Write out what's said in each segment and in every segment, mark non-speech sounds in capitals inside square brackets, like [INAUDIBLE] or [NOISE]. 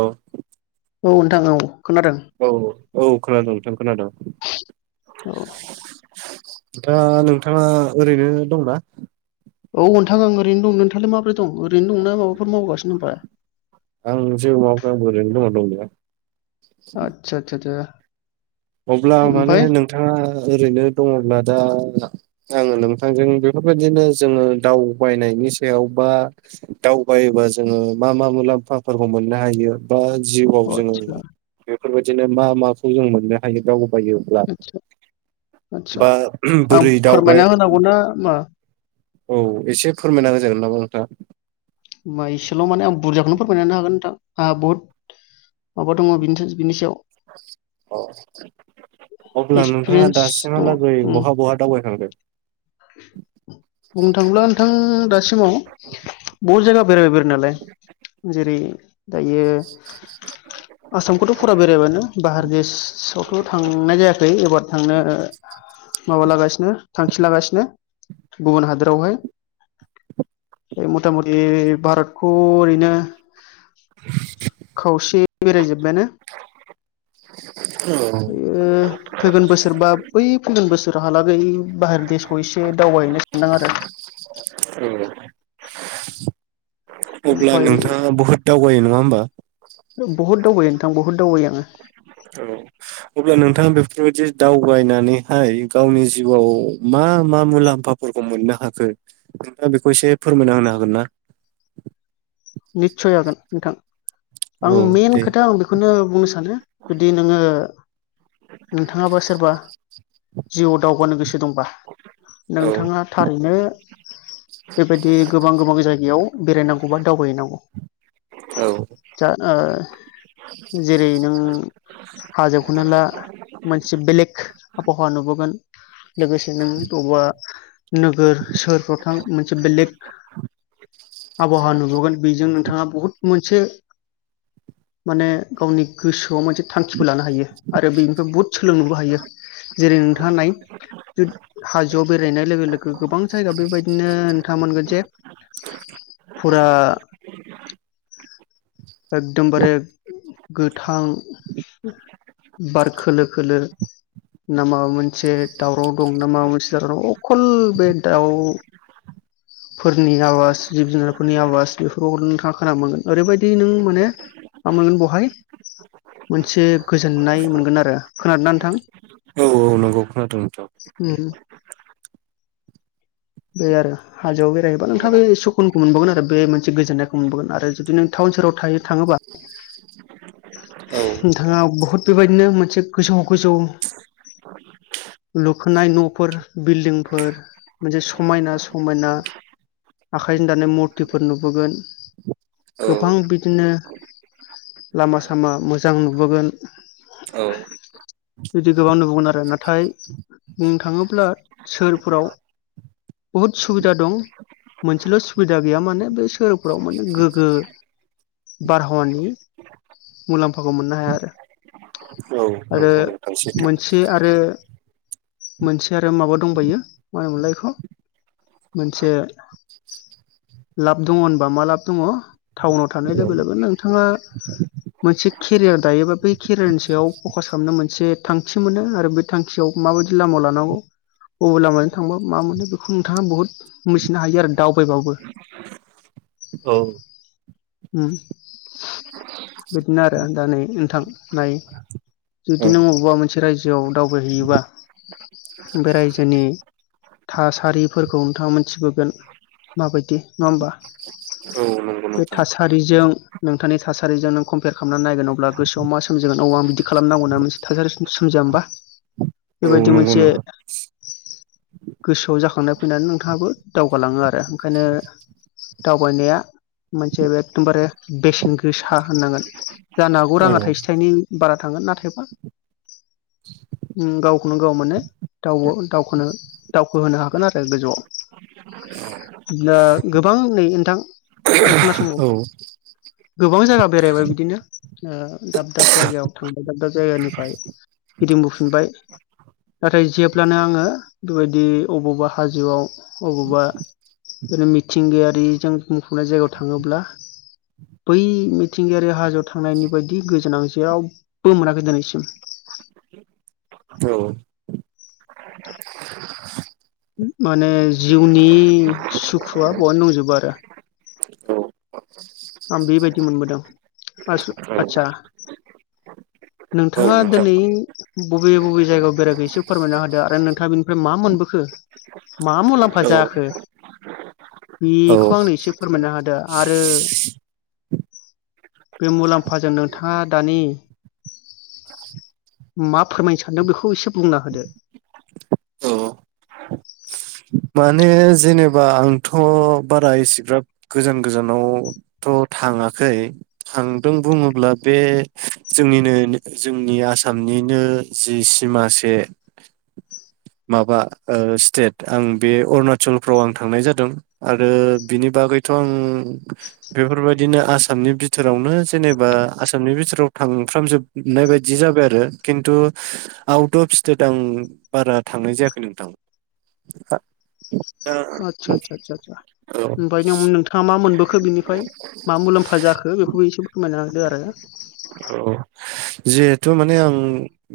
औ औ नोंथां औ खोनादों औ औ खोनादोंं नोंथां खोनादों औ दा नोंथाङा ओरैनो दंना औ नोंथां आं ओरैनो दं नोंथाङालाय माबोरै दं ओरैनो दंना माबाफोर मावगासिनो होनबा आं जेबो मावाखै आंबो ओरैनो दं दंनाया आतसा आतसा आ अब्ला माने नोंथाङा ओरैनो दङब्ला दा आङो नोंथांजों बेफोरबायदिनो जोङो दावबायनायनि सायाव बा दावबायोबा जोङो मा मा मुलाम्फाफोरखौ मोननो हायो बा जिउआव जोङो आदसा बेफोरबायदि बिदिनो मा माखौ जों मोननो हायो दावबायोब्ला आदसा आदसा बा आं बोरै दावबाय फोरमायना होनांगौना मा औ एसे फोरमायना होजागोन नामा [UNINTELLIGIBLE] मा इसेल' माने आं बुरजाखौनो फोरमायनो हागोन नोंथां आंहा बुहुत माबा दङ बिनि बिनि सायाव अब्ला नोंथाङा एक्सपिरियेन्स दङ दासिमहालागै उम बहा बहा दावबायखांदों बुंनो थाङोब्ला नोंथां दासिमाव बहुद जायगा बेरायबाय बेरायो नालाय जेरै दायो आसामखौथ' फुरा बेरायबायानो बारदेशआवथ' थांनाय जायाखै एबार थांनो माबा लागासिनो थांखि लागासिनो गुबुन हादोरावहाय मथा मथि भारतखौ ओरैनो खावसे बेरायजोब बायानो औ ओ फैगोन बोसोरबा बै फैगोन बोसोर उनहालागै बाहारदेशखौ एसे दावबायहैनो सानदों आरो। [UNINTELLIGIBLE] अब्ला ओमफ्राय नोंथाङा बुहुद दावबायो नङा होमबा? बुहुद दावबायो नोंथां बहुद दावबायो आङो। अब्ला नोंथाङा बेफोरबायदि दावबायनानैहाय गावनि जिउआव मा मा मुलाम्फाफोरखौ मोननो हाखो नोंथाङा बेखौ एसे फोरमायना होनो हागोन ना? निस्सय हागोन नोंथां औ आं मइेन दे खोथा आं बेखौनो बुंनो सानो जुदि नोङो नोंथाङाबा सोरबा जिउआव दावगानो गोसो दंबा औ नोंथाङा थारैनो बेबायदि गोबां गोबां जायगायाव बेरायनांगौबा [UNINTELLIGIBLE] औ जा ओ जेरै नों हाजो खौनो ला मोनसे बेलेग आबहावा नुबोगोन लोगोसे नों बबावबा नोगोर सोहोरफ्राव थां मोनसे बेलेग आबहावा नु गोन बेजों नोंथाङा बुहुद मोन से माने गावनि गोसोआव मोनसे थांखिबो लानो हायो आरो बेनिफ्राय बहुद सोलोंनोबो हायो। जेरै नोंथाङा नाय हाजोआव बेरायनाय लोगो लोगो गोबां जायगा बेबायदिनो नोंथाङा मोनगोन जे [UNINTELLIGIBLE] [UNINTELLIGIBLE] एकदमबारे गोथां बार खोलो खोलो ना माबा मोनसे दावराव दं ना माबा मोनसे दावराव [UNINTELLIGIBLE] अखल बे दाउ फोरनि आवाज जिब-जुनार नि आवाज बेफोरावबो नोंथाङा खोनानो मोनगोन ओरैबायदि नों माने मा मोनगोन बहाय मोनसे गोजोननाय मोनगोन आरो खोनादोंना नोंथां? औ नंगौ खोनादों नोंथां। बे आरो हाजोआव [UNINTELLIGIBLE] जेनेबा नोंथां बे सुकुन मोनबावगोन आरो बे मोनसे गोजोन्नायखौ मोनबोवगोन आरो जुदि नों टाउन सेराव थायो थाङोबा औ नोंथाङा ब हुत बेबायदिनो मोनसे गोजौ गोजौ लुखोनाय न'फोर बिल्दिंफोर मोनसे समायना समायना आखाय जों दानाय मुरथिफोर नुबोगोन औ गोबां बिदिनो लामा सामा मोजां नुबोगोन औ बिदि गोबां नुबोगोन आरो नाथाय बुंनो थाङोब्ला सोहोरफोराव बुहुद सुबिदा दं मोनसेल' सुबिदा गैया माने बे सोहोरफ्राव माने गोगो बारहावानि मुलाम्फाखौ मोननो हाया आरो। औ आरो नंगौ नोंथां सैथो मोनसे आरो मोनसे आरो माबा दंबायो मा होनोमोनलाय एखौ मोनसे लाब दङ होनबा मा लाब दङ टाउनाव थानाय लोगो लोगो नोंथाङा मोनसे केरियार दायोबा बे केरियारनि सायाव फकास खालामनो मोनसे थांखि मोनो आरो बे थांखियाव माबायदि लामा लानांगौ अबे लामाजों थांबा मा मोनो बेखौ नोंथाङा बुहुत मिथिनो हायो आरो दावबायबाबो। औ। उम बिदिनो आरो आ दा नै नोंथां नाय औ जुदि नों अबेबा मोनसे रायजोआव दावबायहैयोबा बे रायजोनि थासारिफोरखौ नोंथाङा मोनथिबोगोन माबायदि नङा होनबा औ नंगौ बे नोंथां थासारिजों नोंथांनि थासारिजों नों कम्पेयार खालामनानै नायगोन अब्ला गोसोआव मा सोमजिगोन औ आं बिदि खालामनांगौ होन मोनसे थासारि सोमजिया होमबा औ बेबायदि नंगौ मोनसे नोंथां गोसोआव जाखांनाय फैनानै नोंथाङाबो दावगालाङो आरो ओंखायनो दावबायनाया मोनसे एखदमबारे बेसेन गोसा होननांगोन जानो हागौ औ राङा थाइसे थाइनै बारा थांगोन नाथायबा गावखौनो गाव माने दावब-दावखोनो-दावखोहोनो हागोन आरो गोजौआव दा गोबां नै नोंथां आरो खोनासं बाव औ गोबां जायगा बेरायबाय बिदिनो ओ दाब दाब जायगायाव थांबाय दाब दाब जायगानिफ्राय गिदिंबोफिनबाय नाथाय जेब्लानो आङो बेबायदि अबावबा हाजोआव अबावबा बिनो मिथिंगायारिजों [UNINTELLIGIBLE] फबनाय जायगायाव थाङोब्ला बै मिथिंगायारि हाजोआव थांनायनि बायदि गोजोन आं जेरावबो मोनाखै दिनैसिम औ माने जिउनि सुखुआ बहायनो दंजोबो आरो औ आं बेबायदि मोनबोदों आदसा आदसा औ नोंथाङा नोंथां दिनै बबे बबे जायगायाव बेरायखो एसे फोरमायना होदो आरो नोंथाङा बेनिफ्राय मा मोनबोखो मा मुलाम्फा औ जायाखो औ बेखौ आंनो एसे फोरमायनो हादो आरो बे मुलाम्फाजों नोंथाङा दानि मा फोरमायनो सानदों बेखौ एसे बुंना होदो औ माने जेनेबा आंथ' बारा इसेग्राब गोजान गोजानावथ' थाङाखै थांदों बुङोब्ला बे जोंनिनो जोंनि आसामनिनो जि सिमासे माबा ओ स्टेट आं बे अरुणाचलफ्राव आं थांनाय जादों आरो बिनि बागैथ' आं बेफोरबायदिनो आसामनि बिथोरावनो जेनेबा आसामनि बिथोराव थांफ्रामजोबनाय बायदि जाबाय आरो खिन्थु आउट अफ स्टेट आं बारा थांनाय जायाखै नोंथां [INAUDIBLE] [UNINTELLIGIBLE] आदसा आदसा आदसा औ ओमफ्राय नों नोंथाङा मा मोनबोखो बिनिफ्राय मा मुलाम्फा जाखो बेखौबो एसे फोरमायना होदो आरो थ' माने आं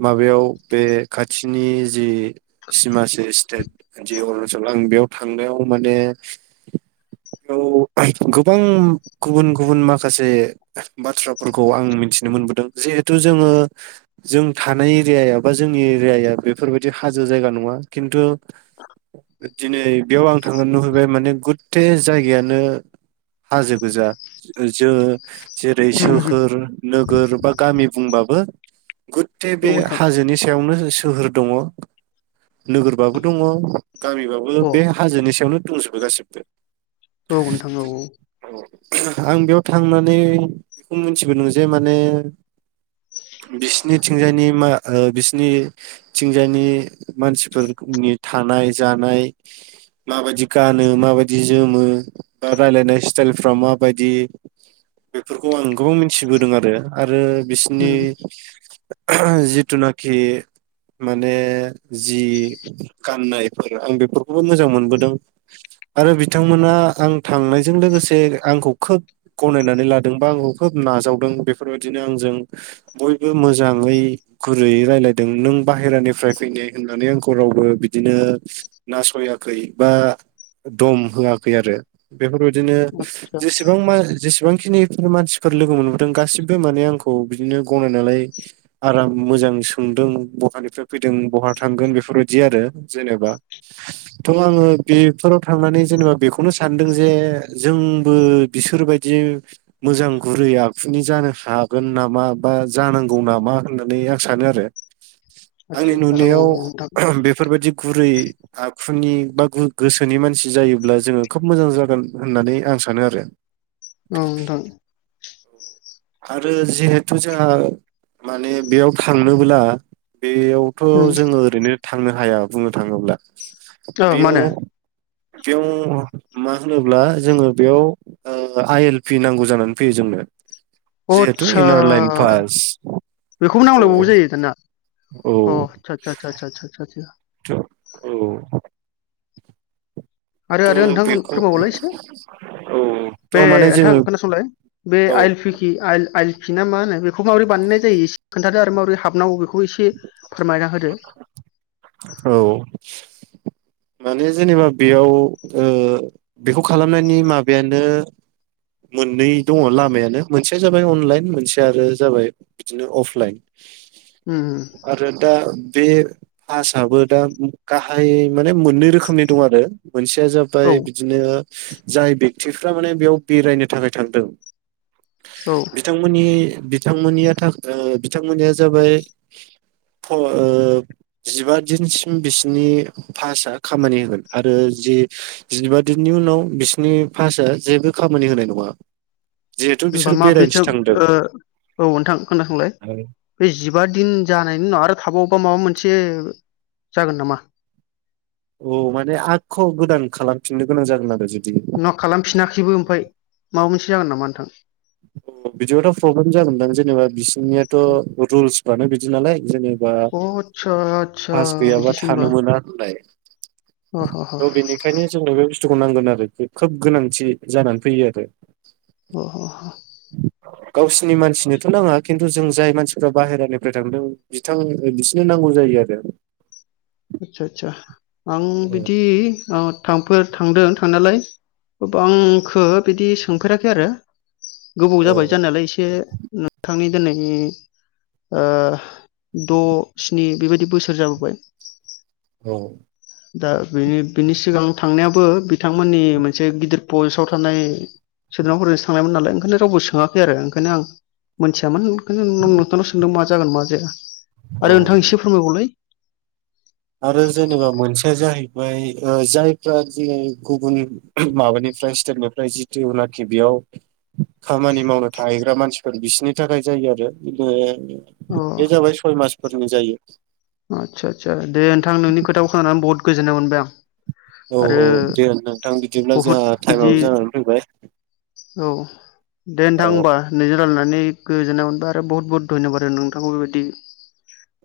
माबायाव बे खाथिनि जि सिमासे स्टेट जि आं बेयाव थांनायाव माने बेयाव गोबां गुबुन गुबुन माखासे बाथ्राफोरखौ आं मिथिनो मोनबोदों जिहेथु जोङो जों थानाय एरियाया बा जोंनि एरियाया बेफोरबायदि हाजो जायगा नङा खिन्थु दिनै बेयाव आं थांनो नुहैबाय माने गुथे जायगायानो हाजो गोजा जो जेरै उम उम सोहोर नोगोर बा गामि बुंबाबो गुथथे औ बे नोंथां हाजोनि सायावनो सोहोर दङ नोगोरबाबो दङ गामिबाबो अ बे हाजोनि सायावनो दंजोबो गासिबो औ नोथां औ औ आं बेयाव थांनानै बेखौ मिथिबोदों जे माने बिसिनिथिंजायनि मा ओ बिसिनिथिंजायनि मानसिफोरनि थानाय जानाय माबायदि गानो माबायदि जोमो बा रायलायनाय स्टाइल फ्रा माबायदि बेफोरखौ आं गोबां मिथिबोदों आरो आरो बिसिनि उम ओहम जिथुनाखि माने जि गाननाय आं बेफोरखौबो मोजां मोनबोदों आरो बिथांमोना आं थांनायजों लोगोसे आंखौ खोब गनायनानै लादों बा आंखौ खोब नाजावदों बेफोरबायदिनो आंजों बयबो मोजाङै गुरैयै रायलायदों नों बाहेरानिफ्राय फैनाय होननानै आंखौ रावबो बिदिनो नास'याखै बा दम होआखै आरो बेफोरबायदिनो आदसा जेसेबां मा जेसे बांखिनि मानसिफोर लोगो मोनबोदों गासिबो माने आंखौ बिदिनो गनायना लायो आराम मोजां सोंदों बहानिफ्राय फैदों बहा थांगोन बेफोरबायदि आरो जेनेबा थ' आङो बेफोराव थांनानै जेनेबा बेखौनो सानदों जे जोंबो बिसोरबायदि मोजां गुरै आखुनि जानो हागोन नामा बा जानांगौ नामा होननानै आं सानो आरो आंनि आदसा आदसा औ नुनायाव नोंथां ओह बेफोरबायदि गुरै आखुनि बा गो गोसोनि मानसि जायोब्ला जोङो खोब मोजां जागोन होननानै आं सानो आरो औ नोंथां आरो जिहेथु जोंहा माने बेयाव थांनोब्ला बेयावथ' उम जोङो ओरैनो थांनो हाया बुंनो थाङोब्ला औ बेयाव माने बेयाव मा होनोब्ला जोङो बेयाव ओ आइ एल पि नांगौ जानानै फैयो जोंनो अ जिहेथु आदचा इनार लाइन पास बेखौबो औ नांलायबावगौ जायो दाना औ अ आदसा सा सा सा सा [INAUDIBLE] [INAUDIBLE] औ। आरो आरो थ' नोंथांमोन बेखौ फोरमायबावलाय एसे औ बे थ' माने ओनथां जोङो खोनासंलाय बे औ आइल पिकि आइल आइल खिना मा होनो बेखौ माबोरै बानायनाय जायो एसे खोन्थादो आरो माबोरै हाबनांगौ बेखौ एसे फोरमायना होदो। औ। माने जेनेबा बेयाव ओ बेखौ खालामनायनि माबायानो [INAUDIBLE] मोननै दङ लामायानो मोनसेया जाबाय अनलाइन मोनसे आरो जाबाय बिदिनो अफलाइन। उम आरो दा बे आसआबो दा गाहाय माने मोननै रोखोमनि दं आरो। मोनसेया जाबाय औ बिदिनो जाय बेक्टिफ्रा माने बेयाव बेरायनो थाखाय थांदों। होनबा बिथांमोननि बिथांमोननिया थाग ओ बिथांमोननिया जाबाय फ ओ जिबा दिनसिम बिसिनि पासआ खामानि होगोन आरो जि जिबा दिननि उनाव बिसिनि पासआ जेबो खामानि होनाय नङा। जिहेथु होमबा बिसोर बेरायनोसो माब्रैथो थांदों ओ औ ओनथां खोनासंलाय ओइ जिबा दिन जानायनि उनाव आरो थाबाव ख माबा मोनसे जागोन नामा? औ माने आख' गोदान खालामफिननो गोनां जागोन आरो जों। न' खालामफिनाखैबो ओमफाय। माबा मोनसे जागोन नामा नोंथां? अ बिदिबाथ' प्रब्लेम जागोन दां जेनेबा बिस नियाथ' रुलस फ्रानो बिदि नालाय जोङो बा अ आदसा आदसा पास गैयाबा बिदिसो होमबा थानो मोना होनलाय। अ ह ह थ' बेनिखायनो जोंनो बे बुस स्थुखौ नांगोन आरो बे खोब गोनांथि जानानै फैयो आरो। अ अ ह। गावसिनि मानसिनोथ' नाङा खिन्थु जों जाय मानसिफ्रा बाहेरानिफ्राय थांदों बिथां ओ बिसिनो नांगौ जायो आरो। आतसा आतसा। आं बिदि अ थामफोर थांदों। खा नालाय गोबांखो बिदि सोंफेराखै आरो। गोबाव औ जाबाय जानायालाय इसे। थांनि दोनै ओ द' स्नि बेबायदि बोसोर जाबोबाय। औ औ। दा बिनि बिनि सिगां थांनायाबो बिथांमोननि मोनसे गिदिर पस्टआव थानाय सोद्रोमाफोरजोंसो थांनायमोन नालाय ओंखायनो रावबो सोङाखै आरो ओंखायनो आं मोनथियामोन ओंखायनो नो-नोंथांनाव सोंदों मा जागोन मा जाया। औ आरो नोंथां एसे फोरमायबावलाय। आरो जेनेबा मोनसेया जाहैबाय ओ जायफ्रा जि गुबुन माबानिफ्राय स्टेटनिफ्राय जितुनाखि बेयाव खामानि मावनो थाहैग्रा मानसिफोर बिसोरनि थाखाय जायो आरो बि अ बे जाबाय सय मास फोरोंनाय जायो। आतसा सा दे नोंथांनोंनि खोथाखौ खोनानानै बहुद गोजोन्नाय मोनबाय आं। औ आरो औ दे नोंथां बिदिब्ला बहुद जोंहा बिदि टाइमाबो जानानै फैबाय औ दे औ नोंथां होमबा नोंजों रायलायनानै गोजोन्नाय मोनबाय आरो बहुत बुहुत धन्यबाद आरो नोंथांखौ बेबायदि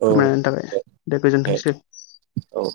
औ फोरमान होनायनि थाखाय। दे गोजोनथोंसै। औ